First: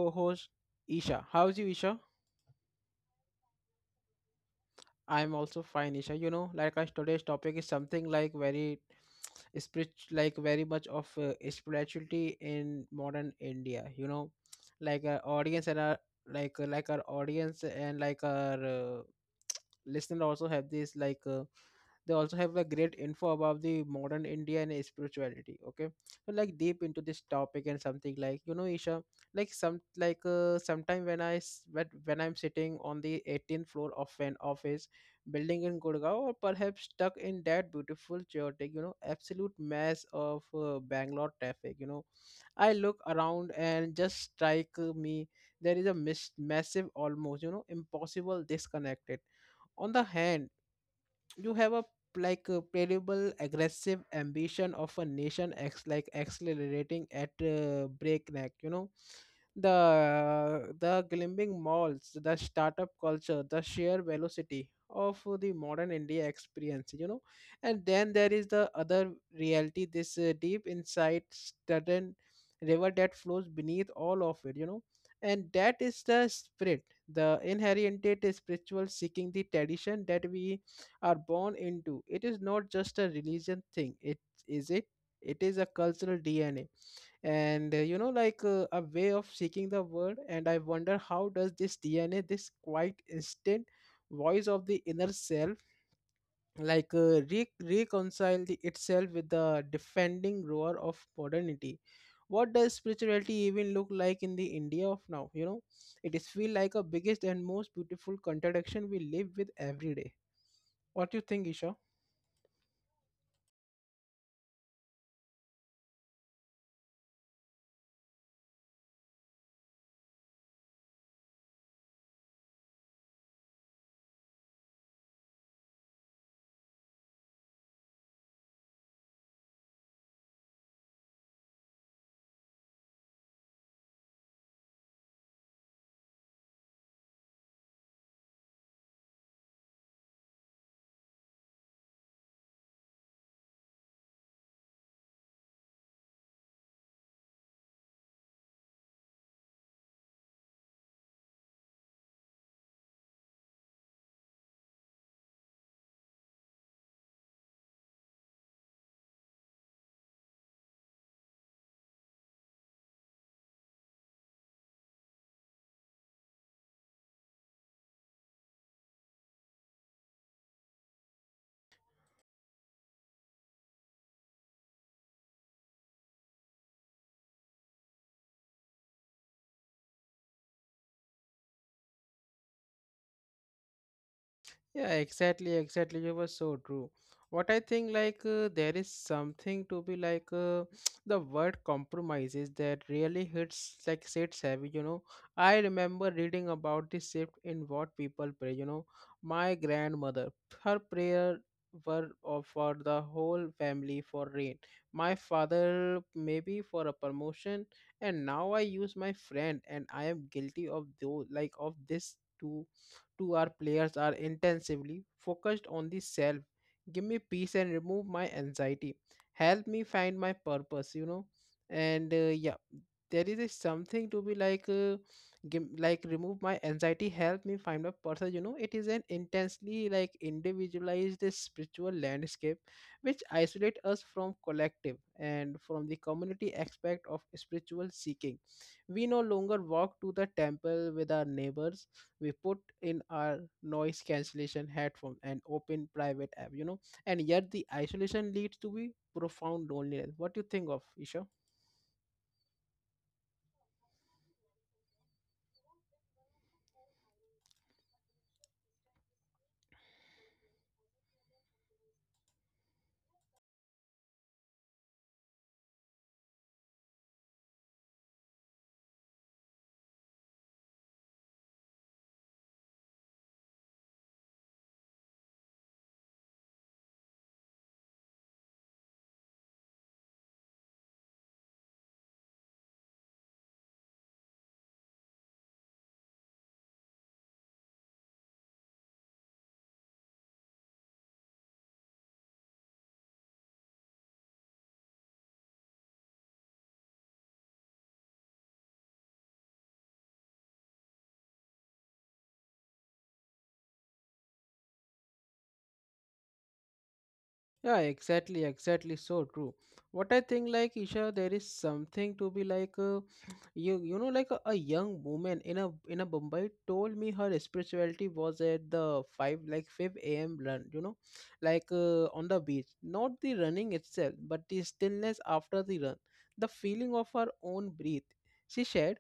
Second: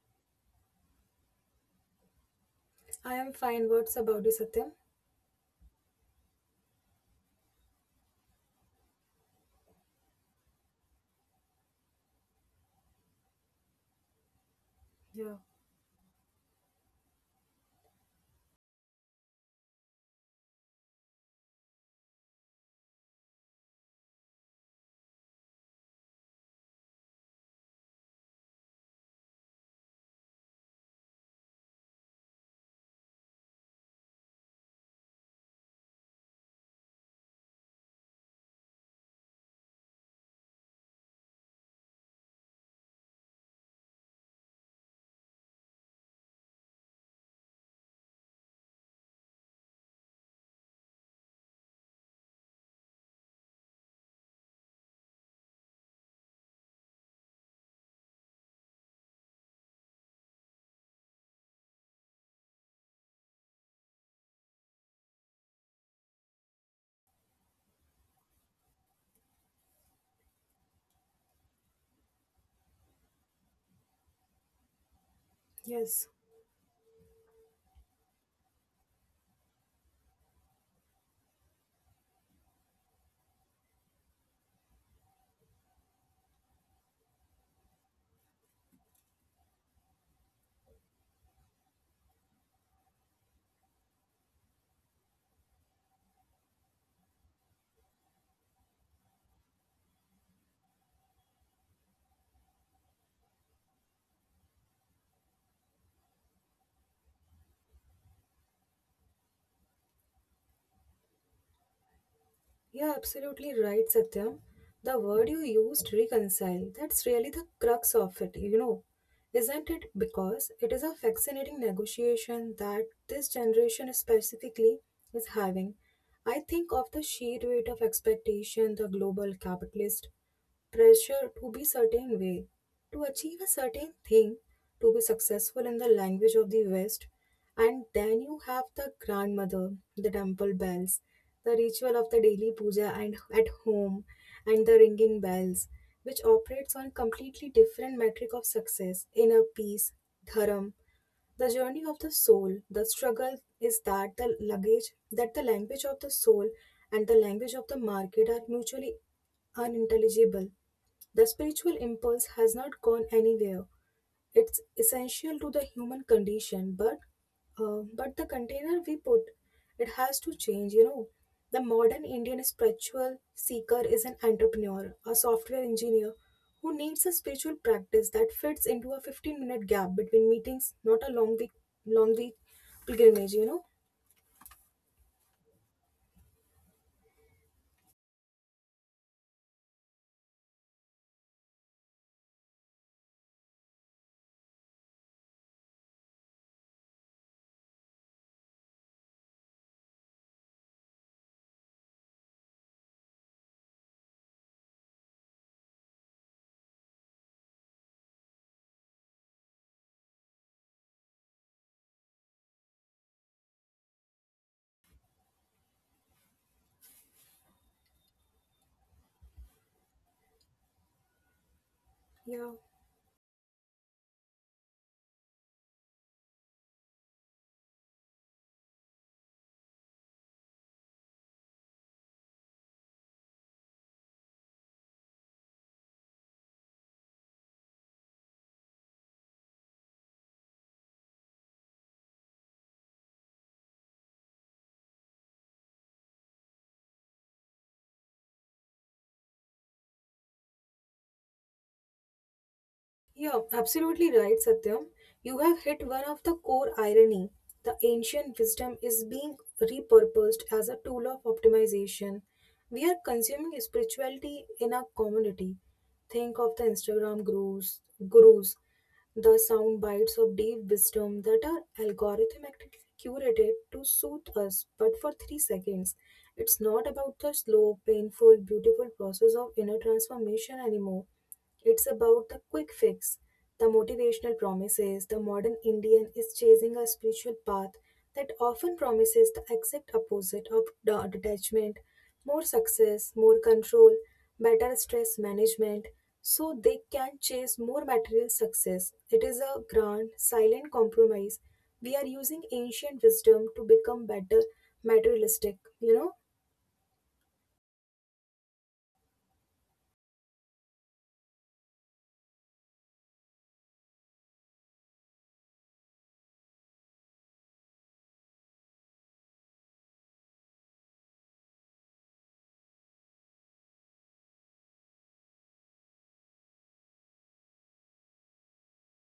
co-host Isha. How's you, Isha? I am fine. What's about you, Satyam? I'm also fine, Isha. You know, like our today's topic is something like very much of spirituality in modern India, you know, like our Yeah, audience and our like our audience and like our listener also have this like they also have a great info about the modern india and spirituality. Okay, so like deep into this topic and something, like, you know, Isha, like some like sometime when I'm sitting on the 18th floor of an office building in gurgaon, or perhaps stuck in that beautiful chaotic, you know, absolute mess of bangalore traffic, you know. I look around and just strike me there is a massive, almost, you know, impossible disconnected. On the hand, you have a like a playable aggressive ambition of a nation ex like accelerating at breakneck, you know, the glimmering malls, the startup culture, the sheer velocity of the modern india experience, you know. And then there is the other reality, this deep inside sudden river that flows beneath all of it, you know, and that is yes. the spirit, the inherited spiritual seeking, the tradition that we are born into. It is not just a religion thing. It is it. It is a cultural DNA, and you know, like a way of seeking the world. And I wonder how does this DNA, this quite instant voice of the inner self, like reconcile itself with the defending roar of modernity? What does spirituality even look like in the India of now? You know, it is feel like a biggest and most beautiful contradiction we live with every day. What do you think, Isha? You're absolutely right, Satyam. The word you used, reconcile, that's really the crux of it, you know. Isn't it? Because it is a fascinating negotiation that this generation specifically is having. I think of the sheer weight of expectation the global capitalist pressure to be certain way, to achieve a certain thing, to be successful in the language of the West. And then you have the grandmother, the temple bells, the ritual of the daily puja and at home, and the ringing bells, which operates on completely different metric of success, inner peace, dharam, the journey of the soul the struggle is that the luggage that the language of the soul and the language of the market are mutually unintelligible. The spiritual impulse has not gone anywhere. It's essential to the human condition, but the container we put it has to change. You know, the modern Indian spiritual seeker is an entrepreneur, a software engineer who needs a spiritual practice that fits into a 15-minute gap between meetings, not a long week pilgrimage. You know, Yeah, exactly, exactly. You were so true. What I think, like, there is something to be like the word compromises that really hits, like, sits heavy. You know, I remember reading about this shift in what people pray. You know, my grandmother, her prayer were for the whole family, for rain. My father, maybe for a promotion, and now I use my friend, and I am guilty of those, like, of this too. To our players are intensively focused on the self. Give me peace and remove my anxiety. Help me find my purpose, you know. And yeah, yeah. there is a something to be like, give, like remove my anxiety, help me find my purpose. You know, it is an intensely like individualized spiritual landscape, which isolate us from collective and from the community aspect of spiritual seeking. We no longer walk to the temple with our neighbors. We put in our noise cancellation headphones and open private app, you know. And yet the isolation leads to be profound loneliness. What do you think of, Isha? Yeah, absolutely right, Satyam. You have hit one of the core irony. The ancient wisdom is being repurposed as a tool of optimization. We are consuming spirituality in our community. Think of the Instagram gurus, the sound bites of deep wisdom that are algorithmically curated to soothe us, but for 3 seconds. It's not about the slow, painful, beautiful process of inner transformation anymore. It's about the quick fix, the motivational promises. The modern Indian is chasing a spiritual path that often promises the exact opposite of detachment, more success, more control, better stress management. So they can chase more material success. It is a grand, silent compromise. We are using ancient wisdom to become better materialistic, you know? Yeah, exactly, exactly. So true. What I think, like, Isha, there is something to be like, you know, like a young woman in a Mumbai told me her spirituality was at the five a.m. run. You know, like on the beach, not the running itself, but the stillness after the run, the feeling of her own breath. She shared,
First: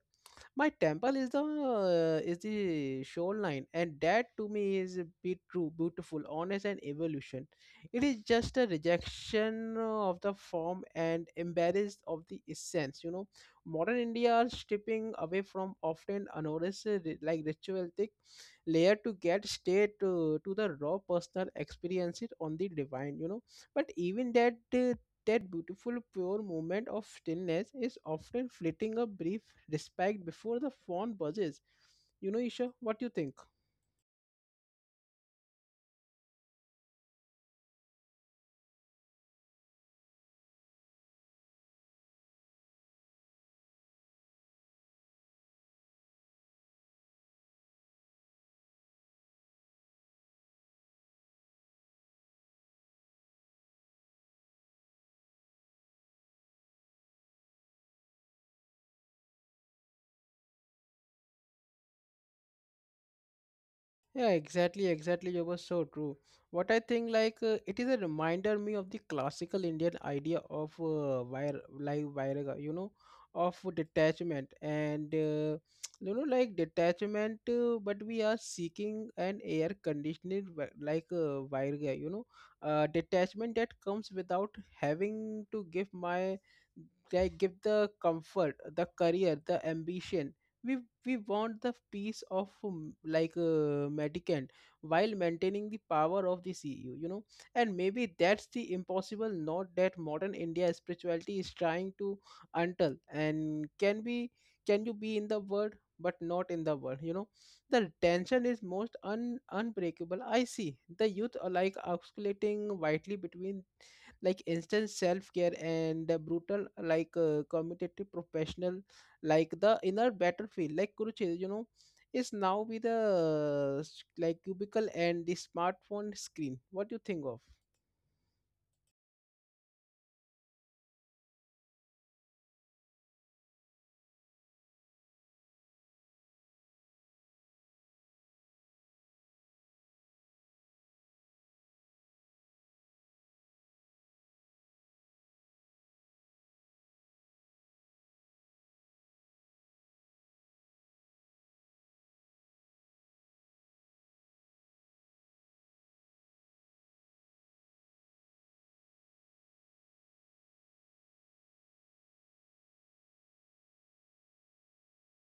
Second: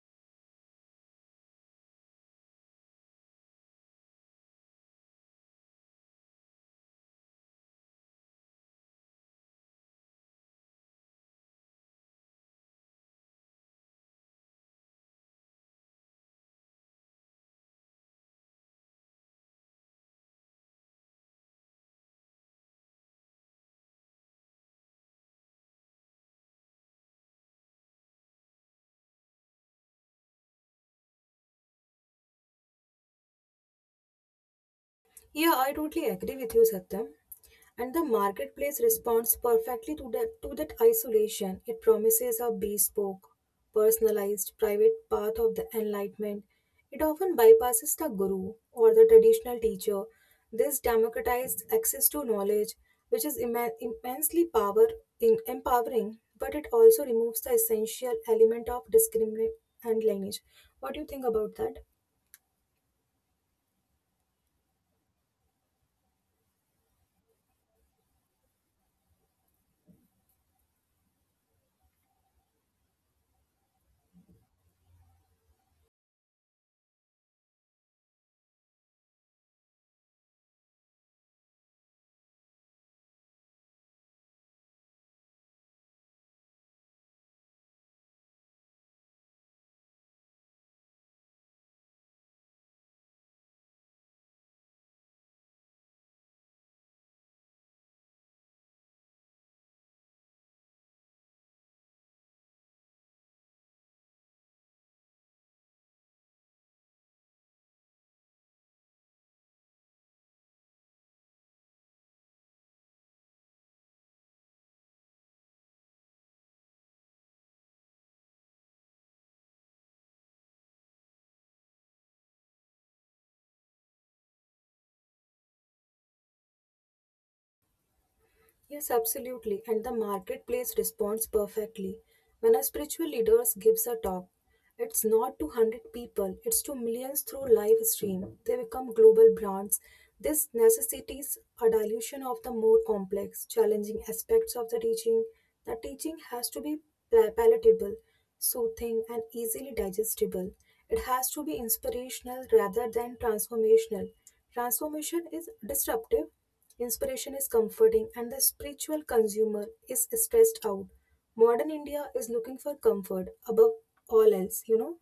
my temple is the shoreline, and that to me is a bit true, beautiful, honest and evolution. It is just a rejection of the form and embarrassed of the essence, you know. Modern india are stripping away from often unnoticed like ritualistic layer to get straight to the raw personal experiences on the divine, you know. But even that that beautiful pure moment of stillness is often fleeting, a brief respect before the phone buzzes. You know, Isha, what do you think? Yeah, I totally agree with you, Satyam. And the marketplace responds perfectly to that isolation. It promises a bespoke, personalized, private path of the enlightenment. It often bypasses the guru or the traditional teacher. This democratized access to knowledge, which is immensely power in empowering, but it also removes the essential element of discrimination and lineage. What do you think about that? Yeah, exactly, exactly. You were so true. What I think, like, it is a reminder me of the classical Indian idea of wire, like viraga, you know, of detachment and you know, like detachment. But we are seeking an air conditioning, viraga, you know, detachment that comes without having to give my like give the comfort, the career, the ambition. We we want the peace of Vatican, while maintaining the power of the CU, you know, and maybe that's the impossible note that modern India spirituality is trying to, until and can be, can you be in the world but not in the world, you know. The tension is most unbreakable. I see the youth are like oscillating widely between like instant self-care and the brutal, like competitive professional, like the inner battlefield like Kurukshetra, you know, is now with the cubicle and the smartphone screen. What do you think of? Yes, absolutely. And the marketplace responds perfectly. When a spiritual leader gives a talk, it's not to 100 people, it's to millions through live stream. They become global brands. This necessitates a dilution of the more complex, challenging aspects of the teaching. The teaching has to be palatable, soothing, and easily digestible. It has to be inspirational rather than transformational. Transformation is disruptive, inspiration is comforting and the spiritual consumer is stressed out. Modern India is looking for comfort above all else, you know?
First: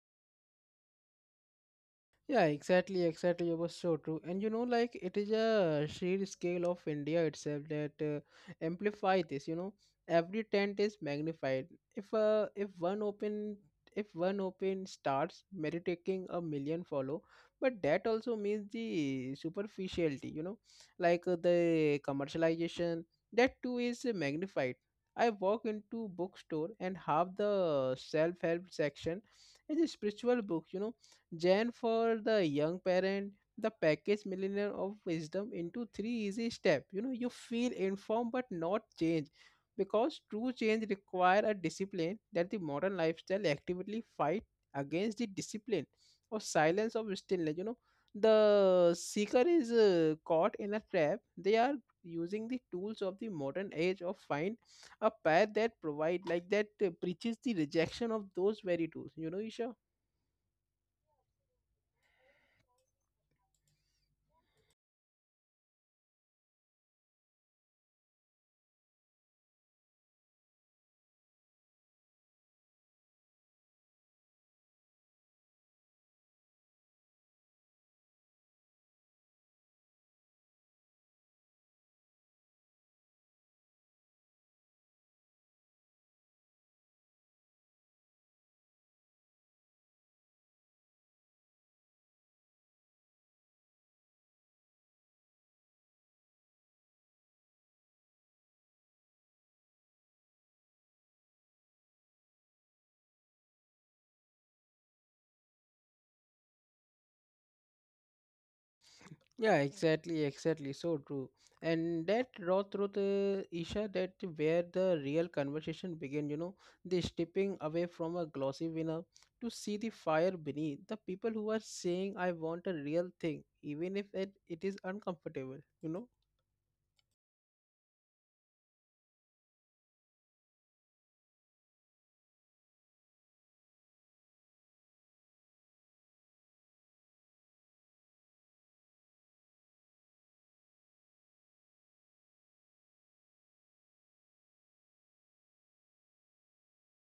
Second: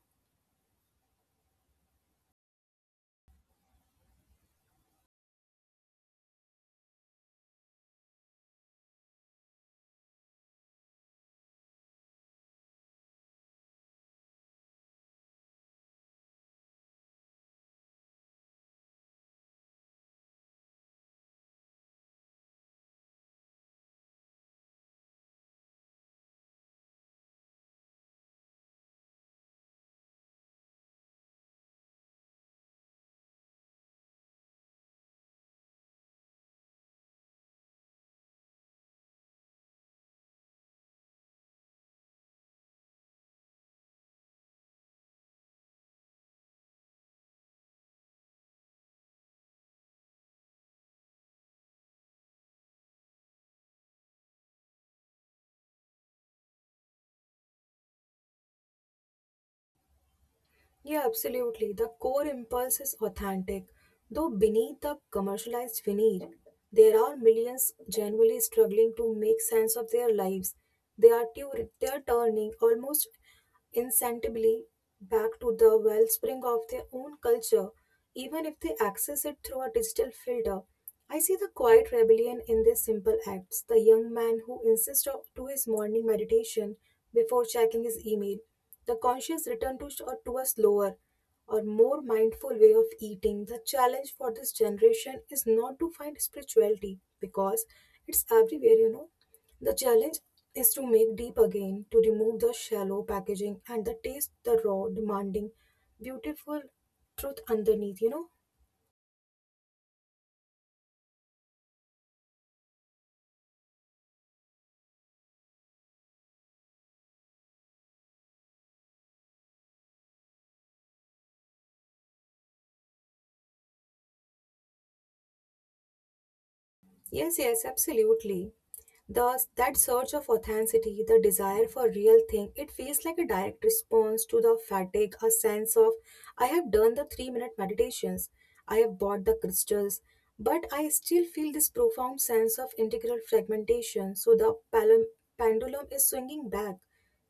Yeah, exactly, exactly. It was so true. And you know, like it is a sheer scale of India itself that amplify this. You know, every tent is magnified. If if one open starts meditating, a million follow, but that also means the superficiality. You know, like the commercialization, that too is magnified. I walk into bookstore and half the self help section is a spiritual book. You know, Jan for the young parent, the package millionaire of wisdom into three easy steps. You know, you feel informed but not change, because true change require a discipline that the modern lifestyle actively fight against, the discipline or silence of stillness. You know, the seeker is caught in a trap. They are using the tools of the modern age of find a path that provide like that preaches the rejection of those very tools. You know, Isha. Yeah, absolutely. The core impulse is authentic, though beneath the commercialized veneer, there are millions genuinely struggling to make sense of their lives. They are, they are turning almost insensibly back to the wellspring of their own culture, even if they access it through a digital filter. I see the quiet rebellion in these simple acts. The young man who insists to his morning meditation before checking his email, the conscious return to, or to a slower or more mindful way of eating. The challenge for this generation is not to find spirituality because it's everywhere, you know. The challenge is to make deep again, to remove the shallow packaging and the taste the raw, demanding, beautiful truth underneath, you know? Yeah, exactly, exactly. So true. And that raw truth, Isha, that where the real conversation began, you know, the stepping away from a glossy winner to see the fire beneath, the people who are saying, I want a real thing, even if it is uncomfortable, you know. Yes, yes, absolutely. Thus, that search of authenticity, the desire for real thing, it feels like a direct response to the fatigue, a sense of I have done the 3 minute meditations, I have bought the crystals, but I still feel this profound sense of integral fragmentation. So the pendulum is swinging back,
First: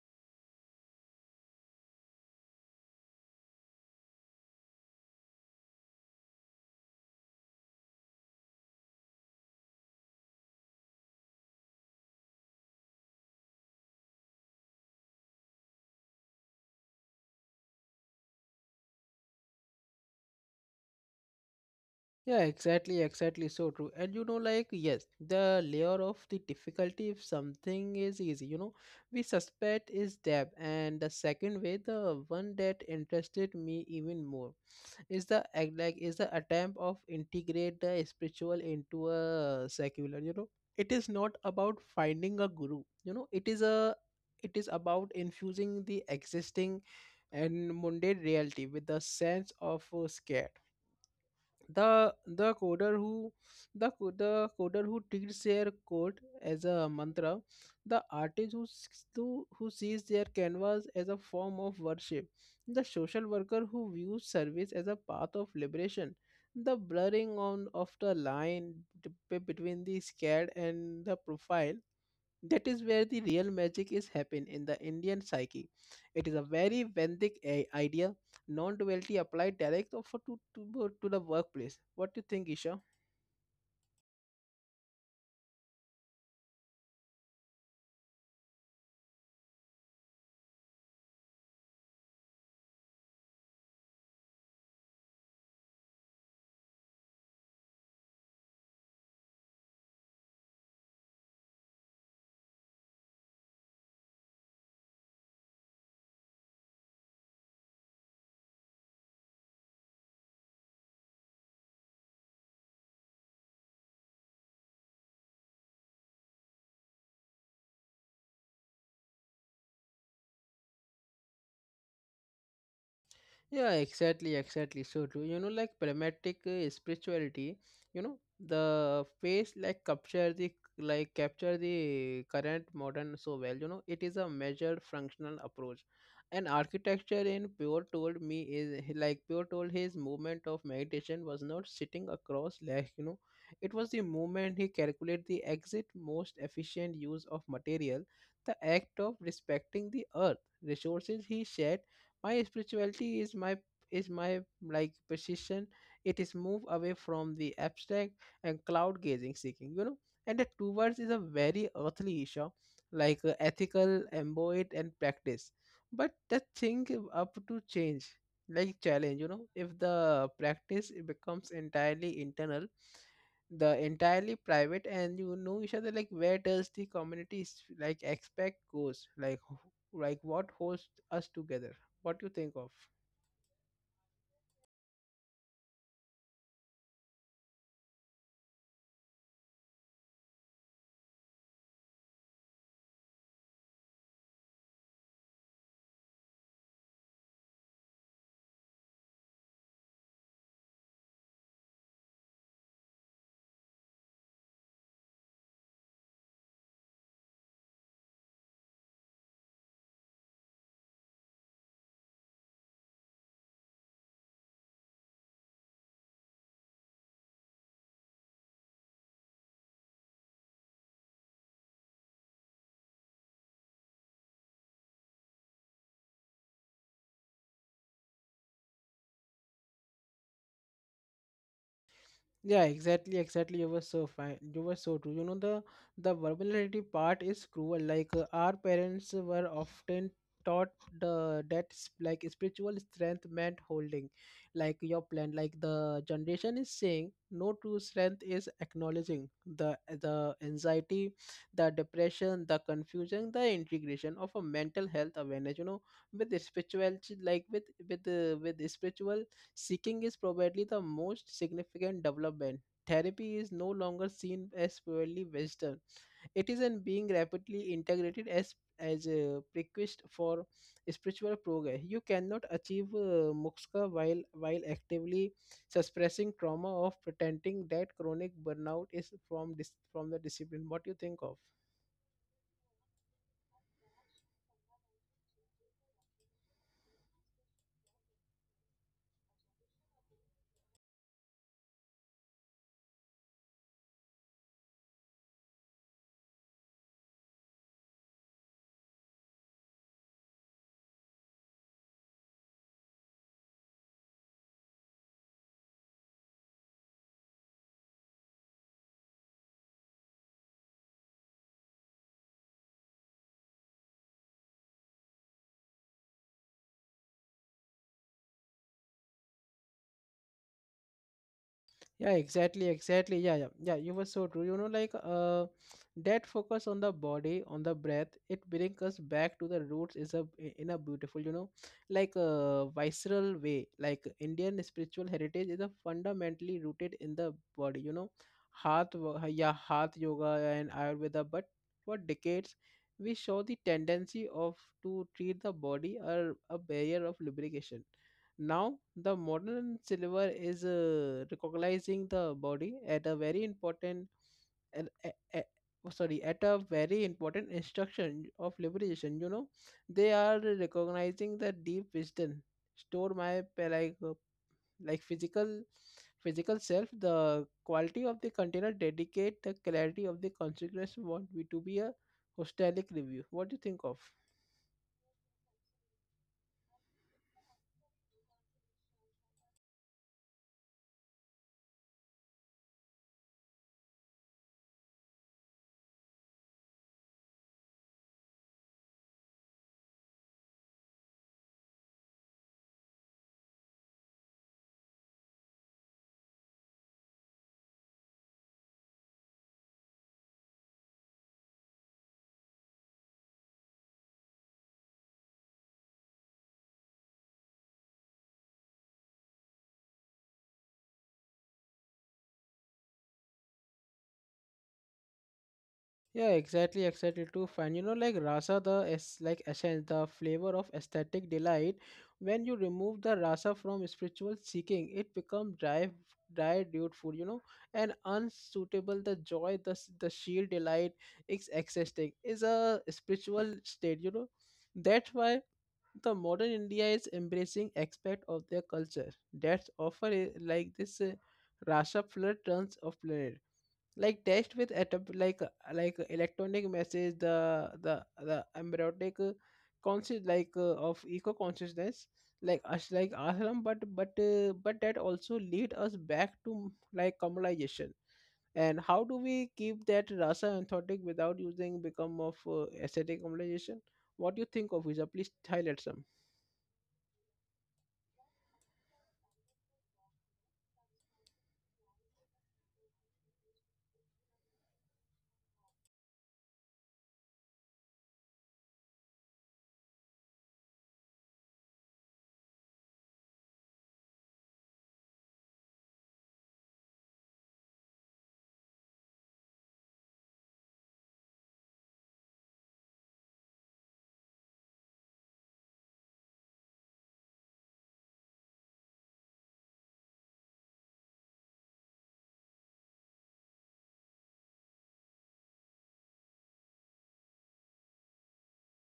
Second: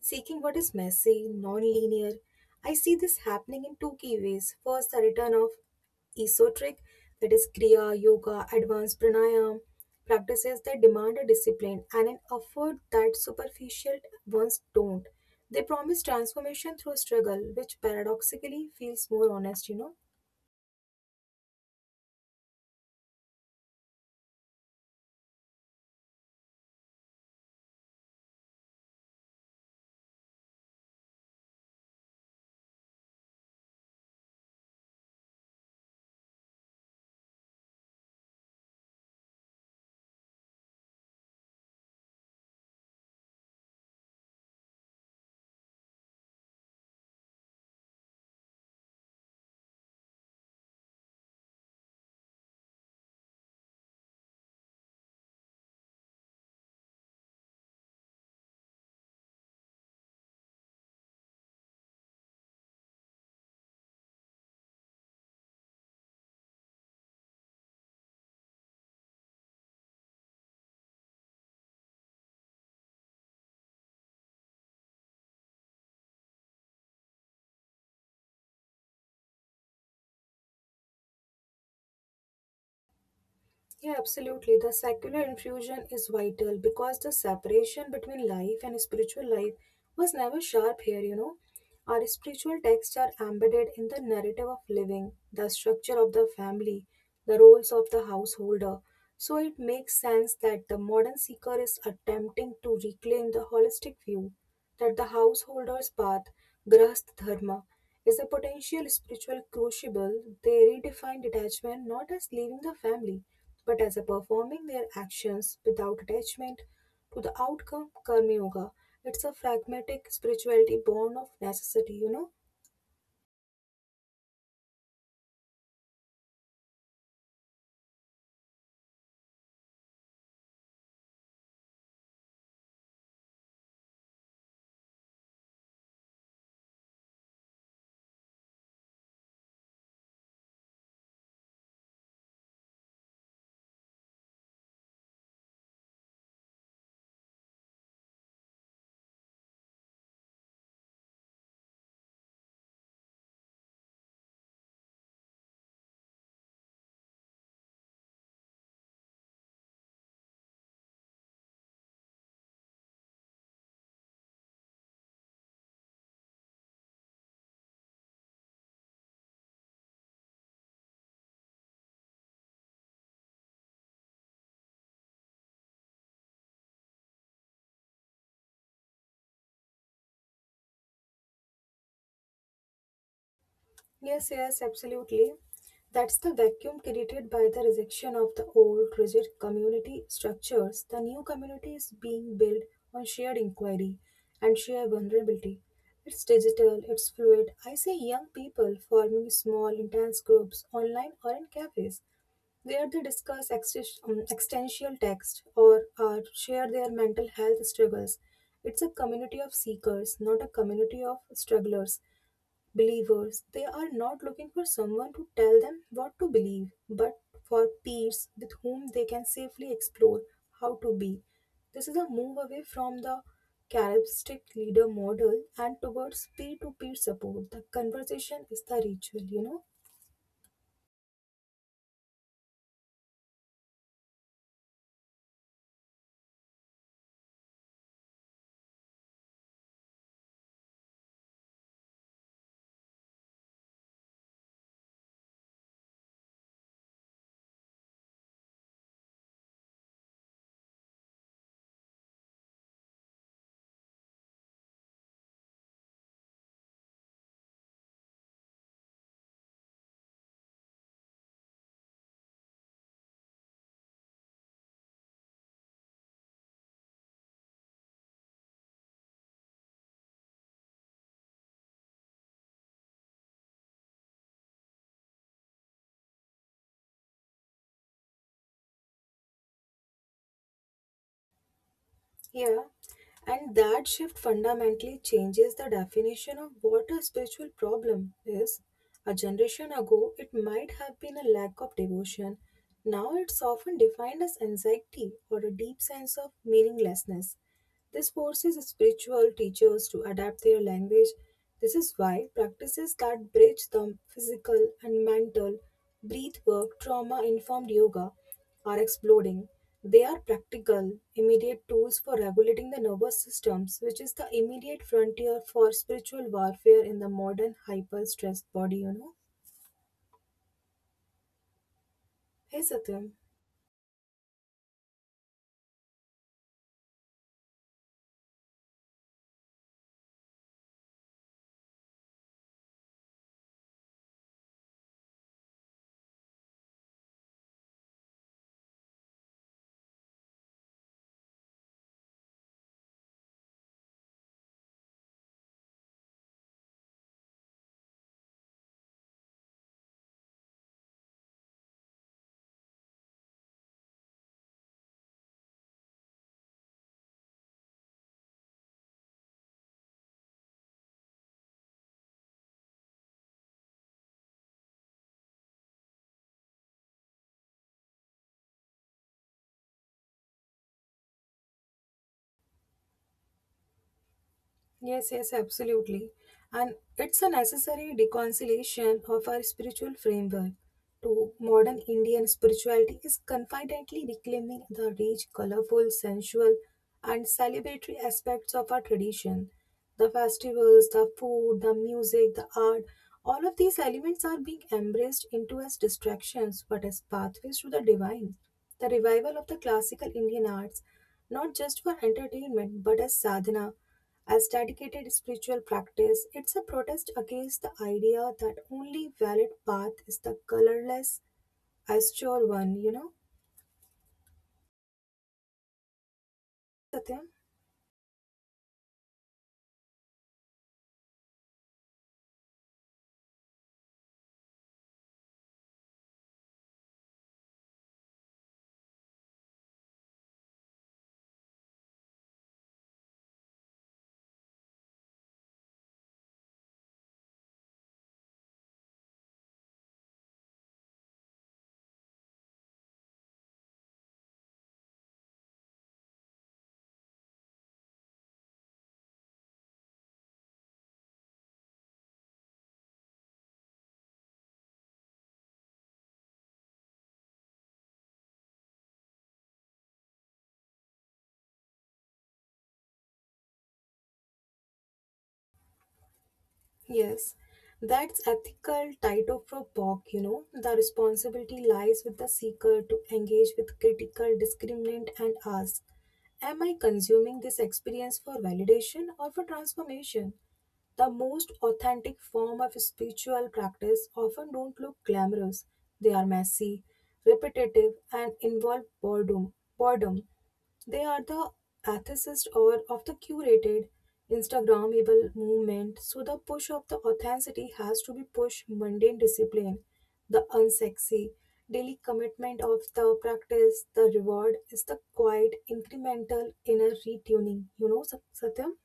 seeking what is messy, non linear. I see this happening in two key ways. First, the return of esoteric, that is Kriya, Yoga, advanced pranayam, practices that demand a discipline and an effort that superficial ones don't. They promise transformation through struggle, which paradoxically feels more honest, you know. Yeah, exactly, exactly. So true. And you know, like, yes, the layer of the difficulty, if something is easy, you know, we suspect is depth. And the second way, the one that interested me even more, is the act, like is the attempt of integrate the spiritual into a secular, you know. It is not about finding a guru, you know. It is a, it is about infusing the existing and mundane reality with a sense of scare, the coder who, the coder who treats their code as a mantra, the artist who who sees their canvas as a form of worship, the social worker who views service as a path of liberation, the blurring on of the line between the scared and the profile. That is where the real magic is happening in the Indian psyche. It is a very Vedic idea, non-duality applied direct of- to the workplace. What do you think, Isha? Yeah, absolutely. The secular infusion is vital because the separation between life and spiritual life was never sharp here, you know. Our spiritual texts are embedded in the narrative of living, the structure of the family, the roles of the householder. So it makes sense that the modern seeker is attempting to reclaim the holistic view that the householder's path, grahasth dharma, is a potential spiritual crucible. They redefine detachment not as leaving the family but as a performing their actions without attachment to the outcome karma yoga, it's a pragmatic spirituality born of necessity, you know. Yeah, exactly, exactly. So true. You know, like pragmatic spirituality, you know, the face like capture the current modern so well. You know, it is a measured functional approach. And architecture in Pure told me is Pure told his movement of meditation was not sitting across, like, you know, it was the movement he calculated the exit most efficient use of material, the act of respecting the earth resources. He shared, my spirituality is my like precision. It is move away from the abstract and cloud gazing seeking, you know. And the two words is a very earthly issue, like ethical, embodied and practice. But the thing, up to change, like challenge, you know, if the practice it becomes entirely internal, the entirely private, and you know each other, like where does the community like expect goes, like like what holds us together? What do you think of? Yes, yes, absolutely. That's the vacuum created by the rejection of the old rigid community structures. The new community is being built on shared inquiry and shared vulnerability. It's digital, it's fluid. I see young people forming small, intense groups online or in cafes where they discuss existential text or share their mental health struggles. It's a community of seekers, not a community of strugglers, believers. They are not looking for someone to tell them what to believe, but for peers with whom they can safely explore how to be. This is a move away from the characteristic leader model and towards peer to peer support. The conversation is the ritual, you know. Yeah, exactly, exactly. You were so fine. You were so true. You know, the vulnerability part is cruel. Like our parents were often taught like spiritual strength meant holding, like, your plan, like the generation is saying, no, true strength is acknowledging the the anxiety, the depression, the confusion. The integration of a mental health awareness, you know, with the spirituality, like with the spiritual seeking is probably the most significant development. Therapy is no longer seen as purely Western. It is in being rapidly integrated as a prerequisite for spiritual progress. You cannot achieve muksa while actively suppressing trauma of pretending that chronic burnout is from from the discipline. What do you think of? Yeah, and that shift fundamentally changes the definition of what a spiritual problem is. A generation ago, it might have been a lack of devotion. Now it's often defined as anxiety or a deep sense of meaninglessness. This forces spiritual teachers to adapt their language. This is why practices that bridge the physical and mental, breath work, trauma informed yoga, are exploding. They are practical, immediate tools for regulating the nervous systems, which is the immediate frontier for spiritual warfare in the modern hyper stressed body, you know. Yeah, Hey exactly, Satyam. exactly. Yeah, yeah, yeah. You were so true. You know, like that focus on the body, on the breath, it brings us back to the roots. Is a in a beautiful, visceral way. Like Indian spiritual heritage is a fundamentally rooted in the body. You know, heart, yeah, heart yoga and Ayurveda. But for decades, we saw the tendency of to treat the body as a barrier of lubrication now, the modern silver is recognizing the body at a very important, an- a- a- oh, sorry, at a very important instruction of liberation. You know, they are recognizing the deep wisdom store my pa- like physical physical self. The quality of the container dedicate the clarity of the consequence. Want we to be a hostelic review. What do you think of? Yes, yes, absolutely. And it's a necessary reconciliation of our spiritual framework to modern Indian spirituality is confidently reclaiming the rich, colorful, sensual, and celebratory aspects of our tradition. The festivals, the food, the music, the art, all of these elements are being embraced into as distractions but as pathways to the divine. The revival of the classical Indian arts, not just for entertainment but as sadhana, as dedicated spiritual practice, it's a protest against the idea that only valid path is the colorless, austere one, you know? Yeah, exactly, Satyam? exactly. Too fine. You know, like rasa, the is like essence, the flavor of aesthetic delight. When you remove the rasa from spiritual seeking, it becomes dry, dry, dude food. You know, and unsuitable. The joy, the sheer delight is existing is a spiritual state. You know, that's why the modern India is embracing aspect of their culture. That's offer like this rasa flood turns of planet like text with atop, electronic message the embryotic conscious of eco consciousness like us like ashram but but that also lead us back to like communalization and how do we keep that rasa authentic without using become of aesthetic communalization what do you think of visa please highlight some. Yes. That's ethical title for POC, you know. The responsibility lies with the seeker to engage with critical, discriminant, and ask, am I consuming this experience for validation or for transformation? The most authentic form of spiritual practice often don't look glamorous. They are messy, repetitive, and involve boredom. Boredom. They are the atheist or of the curated Instagrammable movement. So the push of the authenticity has to be push mundane discipline, the unsexy, daily commitment of the practice. The reward is the quiet, incremental inner retuning. You know, Satyam.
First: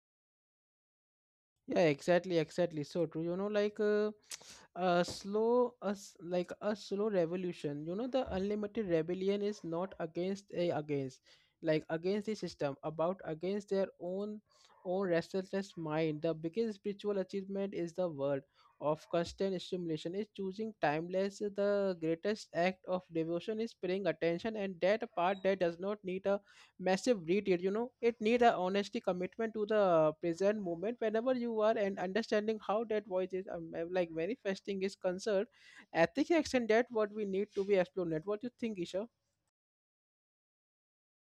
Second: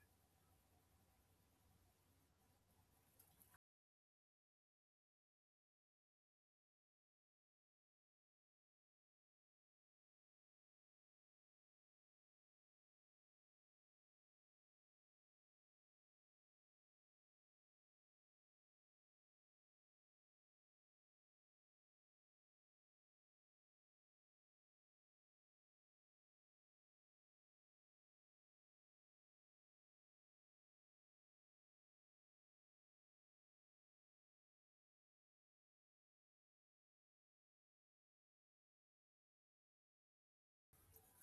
Yeah, exactly, exactly. So true. You know, a slow, us like a slow revolution. You know, the unlimited rebellion is not against like against the system, about against their own restless mind. The biggest spiritual achievement is the word of constant stimulation. Is choosing timeless. The greatest act of devotion is paying attention, and that part that does not need a massive read-it. You know, it needs a honesty commitment to the present moment whenever you are and understanding how that voice is like manifesting is concerned. Ethics and that what we need to be explored. What you think, Isha?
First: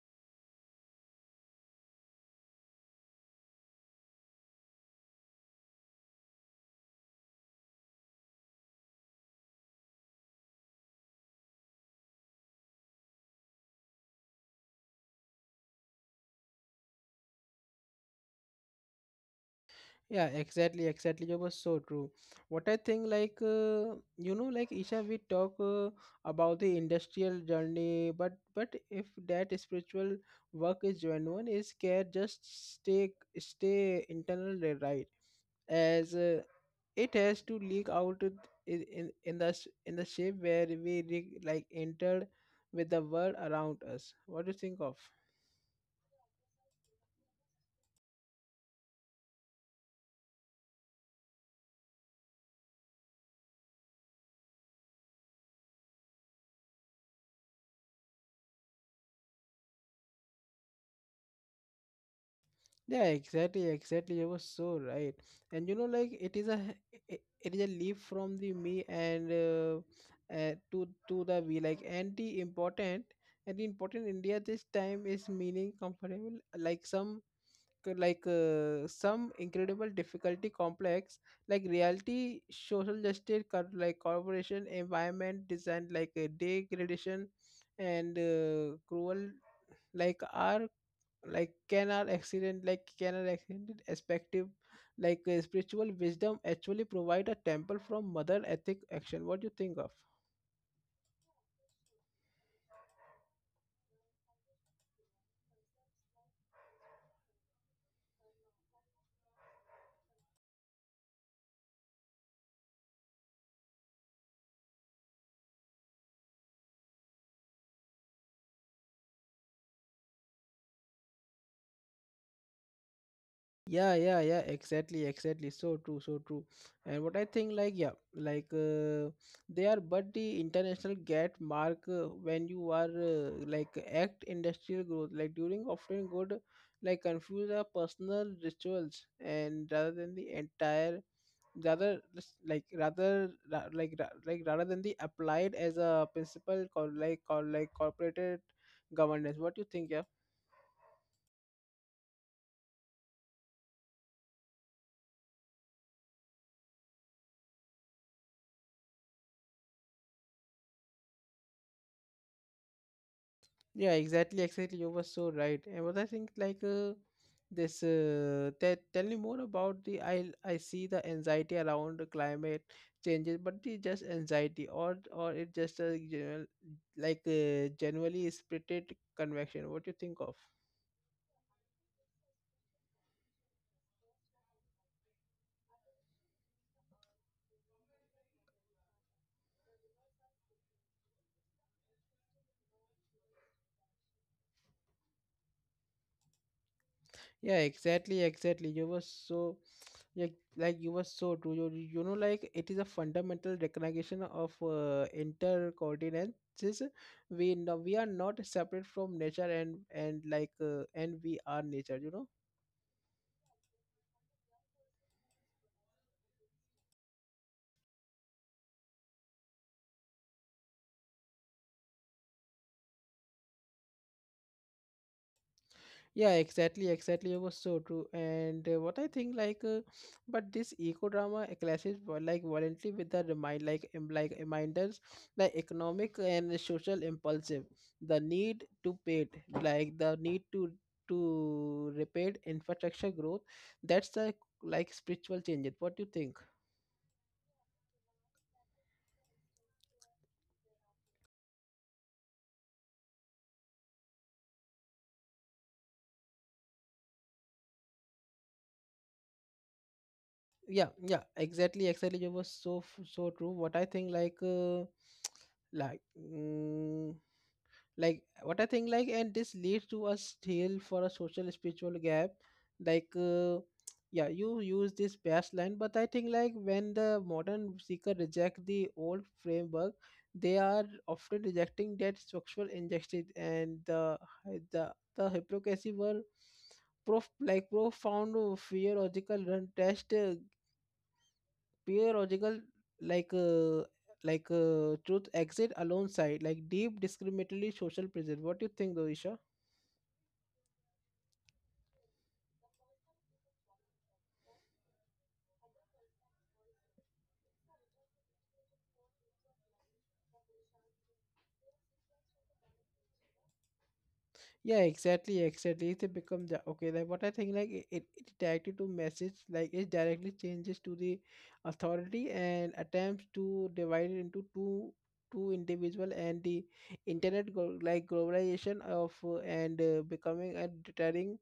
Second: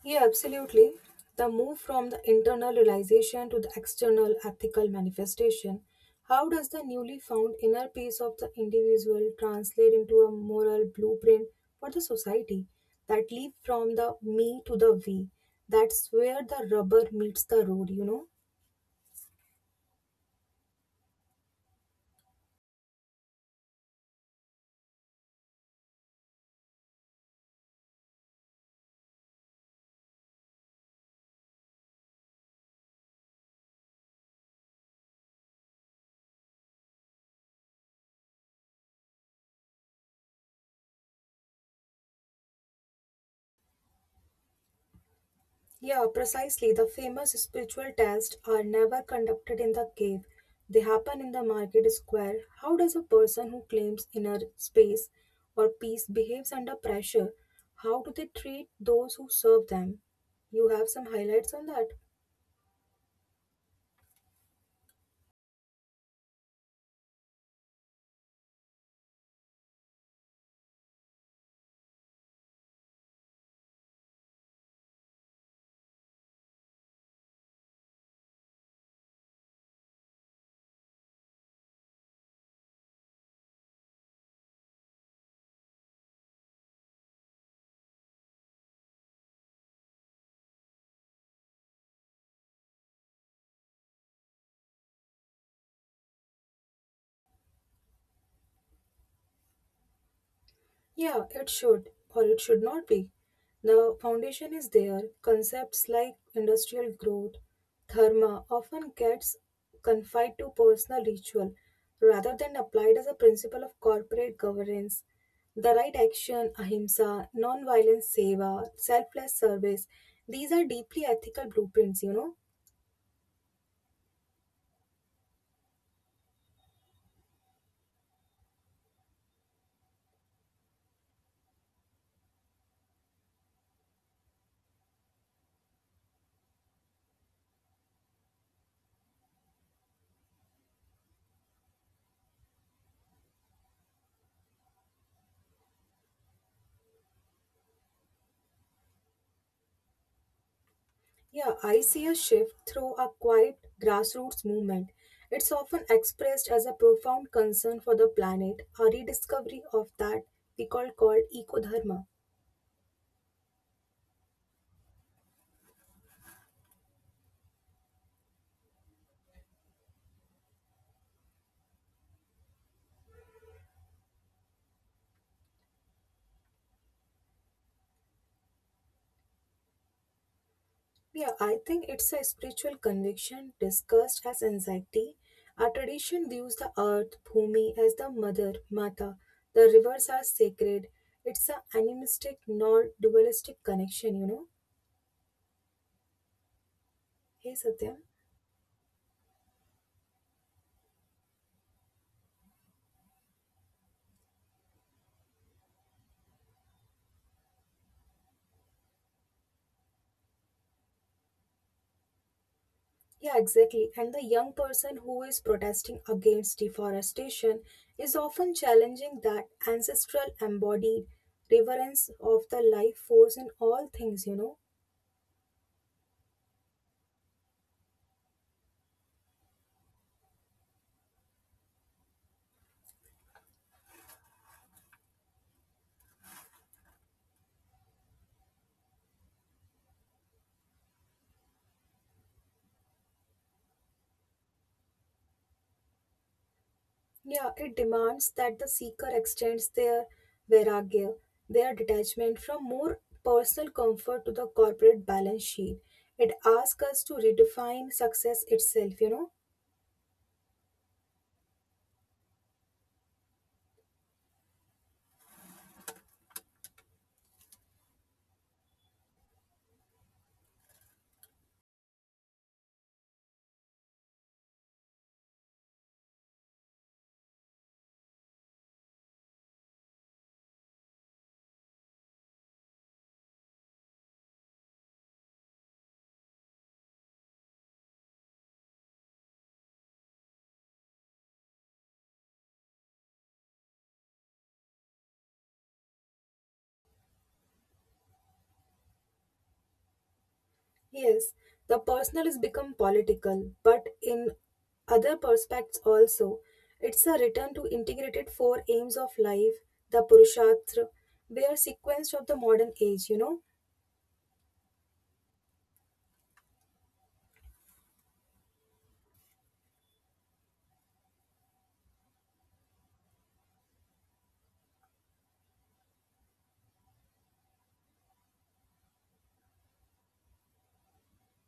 Yeah, absolutely. The move from the internal realization to the external ethical manifestation. How does the newly found inner peace of the individual translate into a moral blueprint for the society? That leap from the me to the we. That's where the rubber meets the road, you know. Yeah, exactly, exactly. You was so true. What I think, you know, like Isha, we talk about the industrial journey, but if that spiritual work is genuine, is care just stay stay internal, right? As it has to leak out in in the shape where like entered with the world around us what do you think of. Yeah, precisely. The famous spiritual tests are never conducted in the cave. They happen in the market square. How does a person who claims inner space or peace behaves under pressure? How do they treat those who serve them? You have some highlights on that? Yeah, exactly, exactly. You were so right. And you know like it is it is a leap from the me and to the we like and the important india this time is meaning comfortable like some some incredible difficulty complex like reality social justice like corporation environment design degradation and cruel like are like can our accident perspective spiritual wisdom actually provide a temple from mother ethic action what do you think of. Yeah, it should, or it should not be. The foundation is there. Concepts like industrial growth, dharma, often gets confined to personal ritual rather than applied as a principle of corporate governance. The right action, ahimsa, non-violence seva, selfless service, these are deeply ethical blueprints, you know. Yeah, yeah, yeah, exactly, exactly. So true, so true. And what I think, like, yeah, they are, but the international get mark when you are like act industrial growth, like during often good, like confuse our personal rituals and rather than the entire, rather just like rather ra- like rather than the applied as a principle called like corporate governance. What do you think? Yeah. Yeah, I see a shift through a quiet grassroots movement. It's often expressed as a profound concern for the planet, a rediscovery of that we call called ecodharma. Yeah, exactly, exactly. You were so right. And what I think, this, tell me more about the. I see the anxiety around the climate changes, but it's just anxiety, or it just a general, generally spirited convection. What do you think of? Yeah, I think it's a spiritual conviction discussed as anxiety. Our tradition views the earth, Bhumi, as the mother, Mata. The rivers are sacred. It's a animistic, non-dualistic connection, you know. Hey, Yeah, Satya. exactly, exactly. You were so like you were so true you, you know like it is a fundamental recognition of intercoordinates we no, we are not separate from nature and and we are nature you know. Yeah, exactly. And the young person who is protesting against deforestation is often challenging that ancestral embodied reverence of the life force in all things, you know. Yeah, exactly, exactly. It was so true. And what I think, like, but this eco drama like violently with the remind, like reminders, like economic and social impulsive, the need to pay, like the need to repair infrastructure growth. That's the like spiritual changes. What do you think? Yeah, it demands that the seeker extends their vairagya, their detachment from more personal comfort to the corporate balance sheet. It asks us to redefine success itself, you know. Yeah, yeah, exactly, exactly. It was so true. What I think, like, like. What I think like and this leads to a still for a social spiritual gap like uh, yeah you use this past line but I think like when the modern seeker reject the old framework they are often rejecting that structural injustice and the, the hypocrisy were profound fear logical run test pure logical like uh, truth exit alongside like deep discriminatory social pressure what do you think though. Yes, the personal has become political, but in other perspectives also. It's a return to integrated four aims of life, the Purusharth, they are sequenced of the modern age, you know. Yeah, exactly, exactly. It becomes the okay like what I think like it directly to message like it directly changes to the authority and attempts to divide it into two individual and the like globalization of and becoming a deterring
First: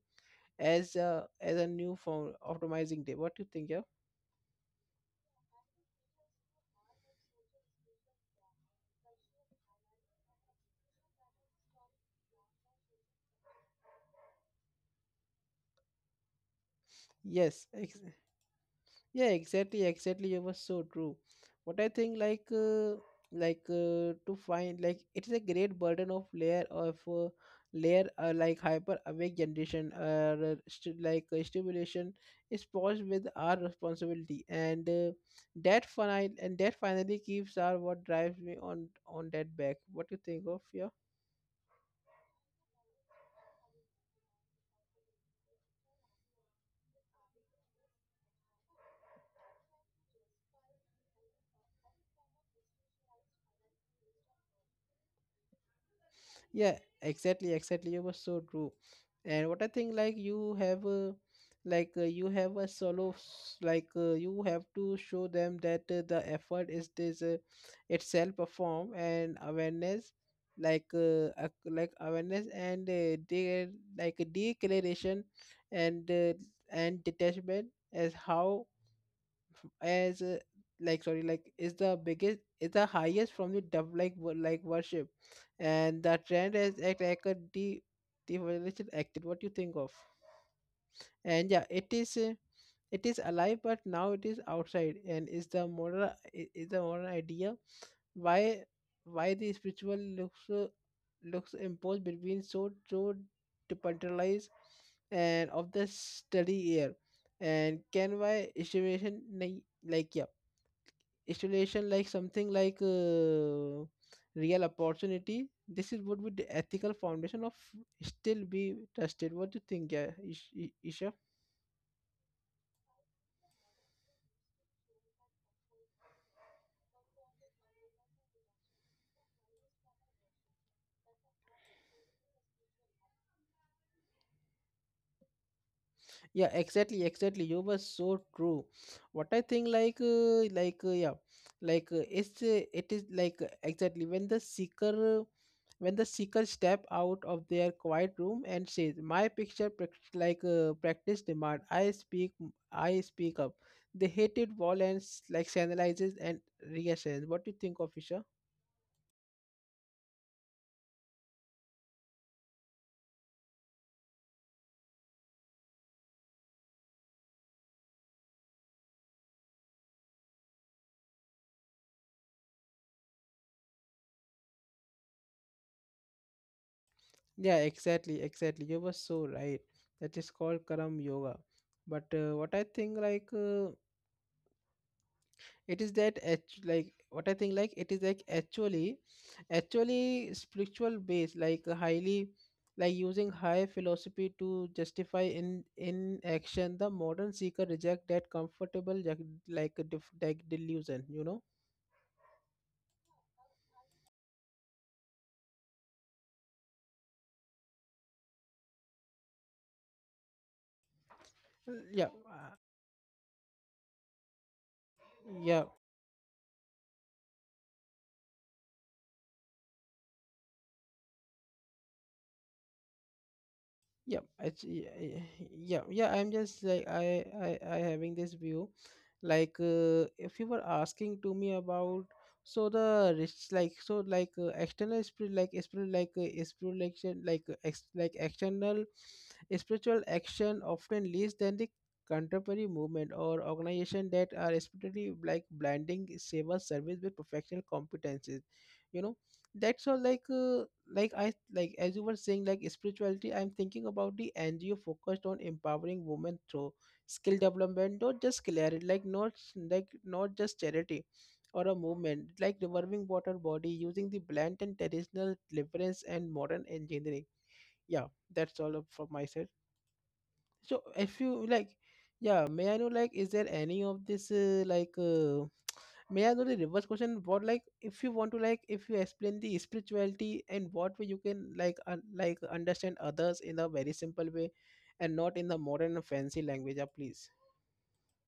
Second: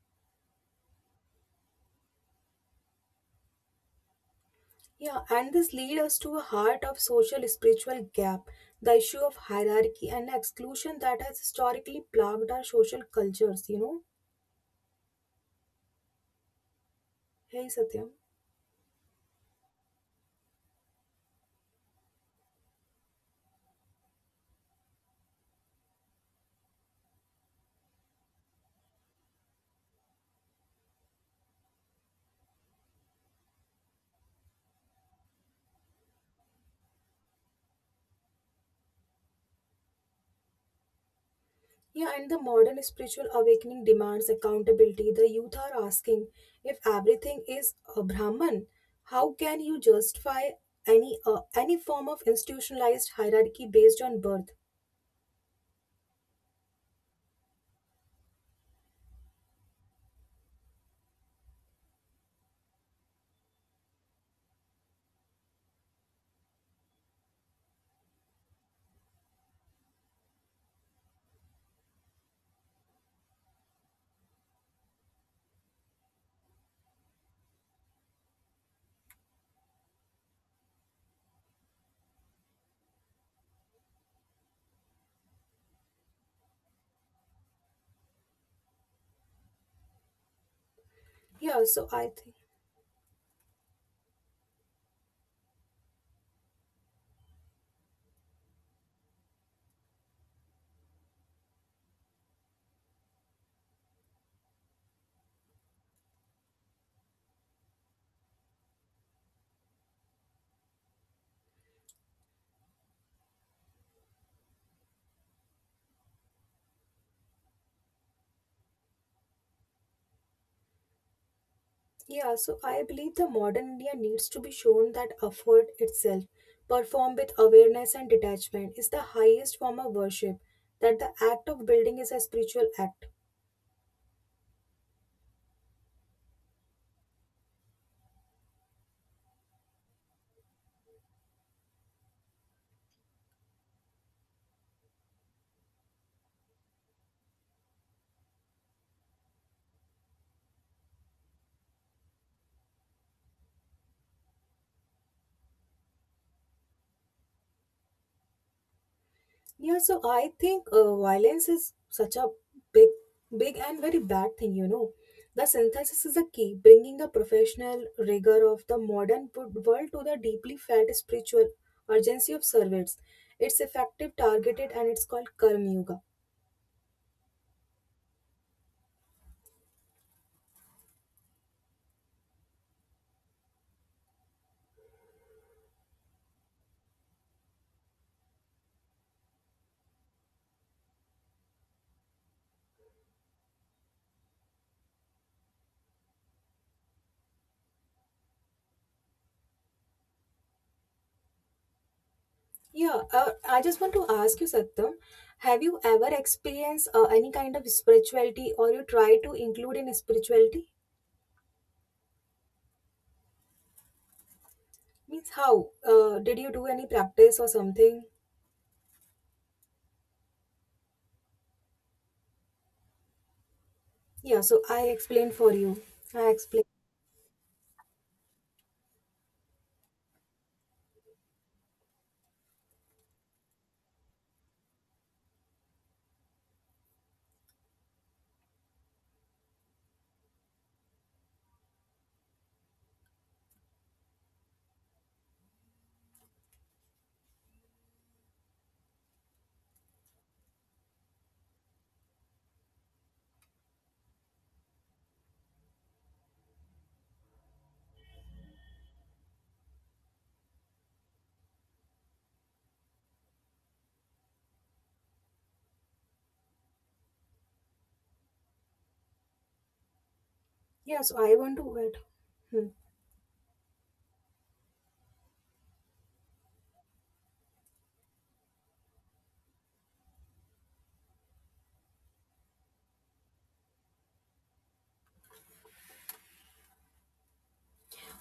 as a new form optimizing day what do you think yeah. Yeah, and this leads us to a heart of social spiritual gap, the issue of hierarchy and exclusion that has historically plagued our social cultures, you know. Hey yes ex- Satyam. yeah exactly exactly It was so true what I think to find like it is a great burden of layer like hyper awake generation stimulation is posed with our responsibility and that final and that finally keeps our what drives me on that back what do you think of yeah. Yeah, and the modern spiritual awakening demands accountability. The youth are asking if everything is a Brahman, how can you justify any form of institutionalized hierarchy based on birth? Yeah, exactly, exactly. You were so true. And what I think like you have you have a solo s- like you have to show them that the effort is this itself perform and awareness awareness and like declaration and uh, and detachment as how as like sorry is the biggest is the highest from the dev like worship and the trend is act like a de devolution acted what you think of and yeah Yeah, so I think it is alive but now it is outside and is the moral is the moral idea why why the spiritual looks looks imposed between so departmentalized and of the study year and can why estimation like yeah installation like something real opportunity this is would be the ethical foundation of still be trusted what do you think yeah, isha. yeah, so I believe the modern India needs to be shown that effort itself, performed with awareness and detachment, is the highest form of worship. That the act of building is a spiritual act. Yeah exactly exactly you were so true what I think yeah it's it is exactly when the seeker when the seeker step out of their quiet room and says my picture prac- like practice demand I speak up the hated wall and like analyzes and reassurance what do you think officer? Yeah, so I think violence is such a big, big and very bad thing, you know. The synthesis is a key, bringing the professional rigor of the modern world to the deeply felt spiritual urgency of service. It's effective, targeted, and it's called Karma Yoga. Yeah exactly exactly you were so right that is called karam yoga but what I think it is that act- like what I think like it is like actually spiritual base like highly like using high philosophy to justify in action the modern seeker reject that comfortable def, like delusion you know. Yeah, I just want to ask you, Satyam, have you ever experienced any kind of spirituality or you try to include in spirituality? Uh, yeah uh, Means yeah how? Did you do any practice or something? yeah Yeah, it's so I yeah explained for yeah you. yeah, I'm I just explained. like I having this view if you were asking to me about so the rich like so like external spirit like spiritual like external spiritual action often leads than the contemporary movement or organization that are especially like blending seva service with professional competences you know that's all like I like as you were saying like spirituality I'm thinking about the ngo focused on empowering women through skill development not not just charity or a movement like revolving water body using the blend and traditional deliverance and modern engineering yeah that's all up from my side so Yeah, if so I you want like, to add. yeah, may I know like is there any of this may I know the reverse question? What like if you want to like if you explain the spirituality and what way you can like understand others in a very simple way and not in the modern fancy language, please.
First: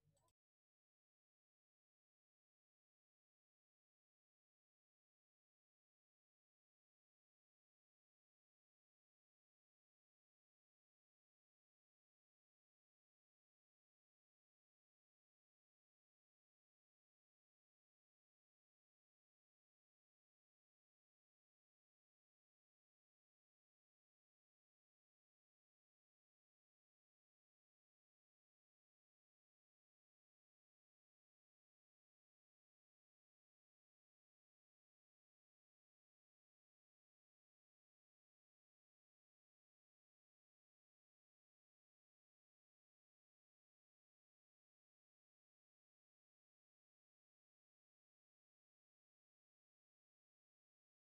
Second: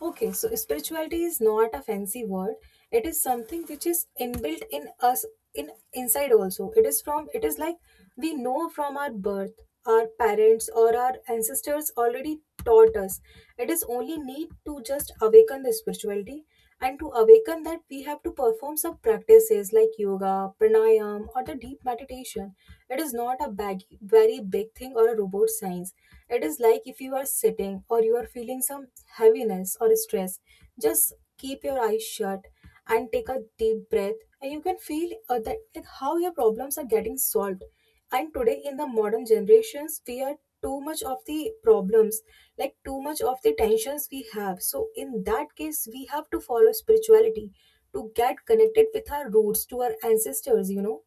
Okay, so spirituality is not a fancy word. It is something which is inbuilt in us in inside also. It is from it is like we know from our birth, our parents or our ancestors already taught us. It is only need to just awaken the spirituality and to awaken that we have to perform some practices like yoga, pranayam or the deep meditation. It is not a bag, very big thing or a robot science. It is like if you are sitting or you are feeling some heaviness or stress, just keep your eyes shut and take a deep breath, and you can feel that like how your problems are getting solved. And today, in the modern generations, we are too much of the problems, like too much of the tensions we have. So, in that case, we have to follow spirituality to get connected with our roots, to our ancestors. You know?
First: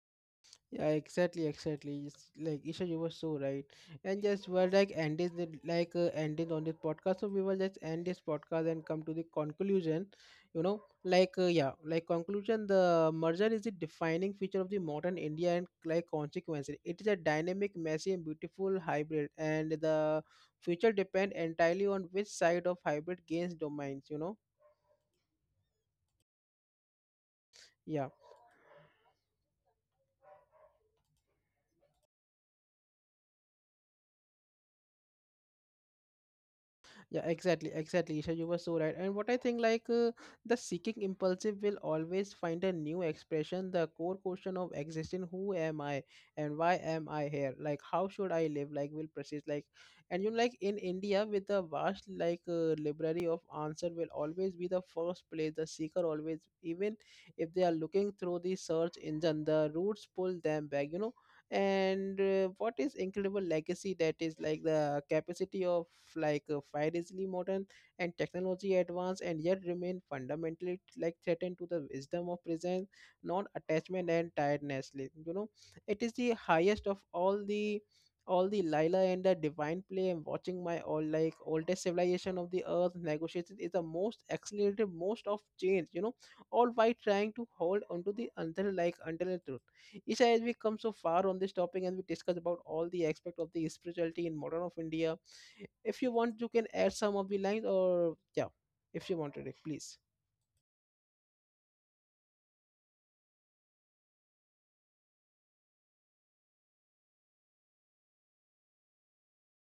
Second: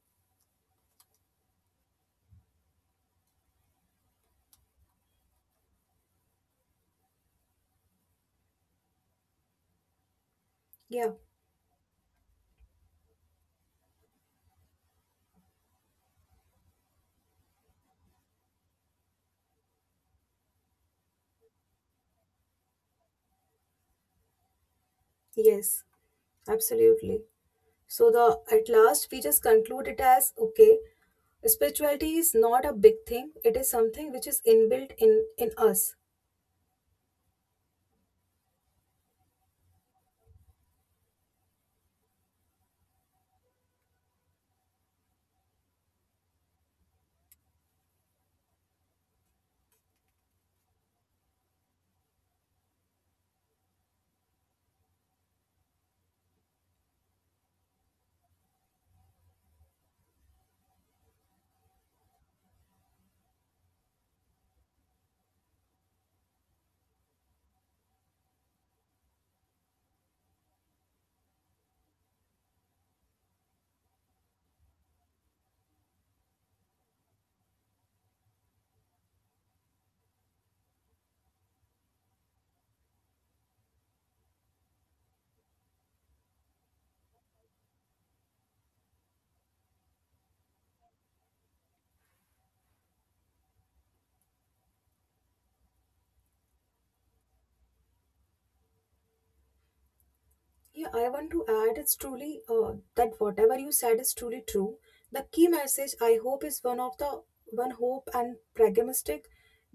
Yeah, exactly, exactly. It's like Isha, you were so right. And just we're like ending the ending on this podcast, so we will just end this podcast and come to the conclusion. You know, Yeah. Yeah, like conclusion. The merger is the defining feature of the modern India and like consequences. It is a dynamic, messy, and beautiful hybrid, and the future depend entirely on which side of hybrid gains domains. You know, Yes. Absolutely. yeah. So the at last we just conclude it as okay, spirituality is not a big thing, it is something which is inbuilt in us. Yeah exactly exactly so you were so right and what I think the seeking impulsive will always find a new expression the core question of existing who am I and why am I here like how should I live like will persist like and you know, like in india with the vast library of answer will always be the first place the seeker always even if they are looking through the search engine the roots pull them back you know and what is incredible legacy that is like the capacity of fiercely modern and technology advanced and yet remain fundamentally like threatened to the wisdom of presence non-attachment and tiredness Like, you know it is the highest of all the lila and the divine play and watching my all like oldest civilization of the earth negotiated is the most accelerated most of change you know all while trying to hold onto the until truth. Isha, as we come so far on this topic and we discuss about all the aspect of the spirituality in modern of India, if you want, you can add some of the lines or yeah, if you wanted it, please. Yeah, I want to add, it's truly that whatever you said is truly true, the key message I hope is one of the one hope and pragmatic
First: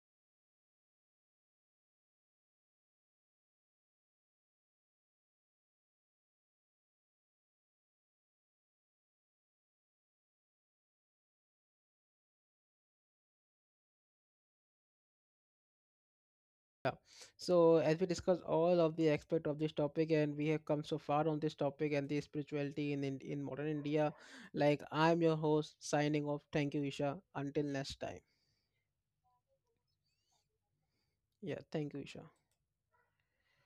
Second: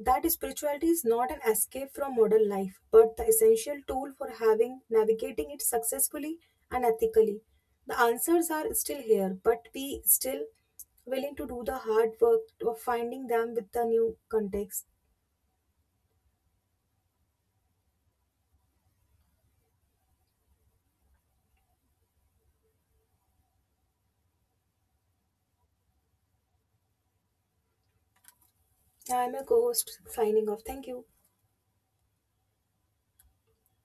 that spirituality is not an escape from modern life but the essential tool for having navigating it successfully and ethically. The answers are still here but we still willing to do the hard work of finding them with the new context. So as we discuss all of the aspect of this topic and we have come so far on this topic and the spirituality in modern India, like I'm your host signing off. Thank you, Isha. Until next time. I'm a co-host signing off. Thank you. Yeah, thank you, Isha.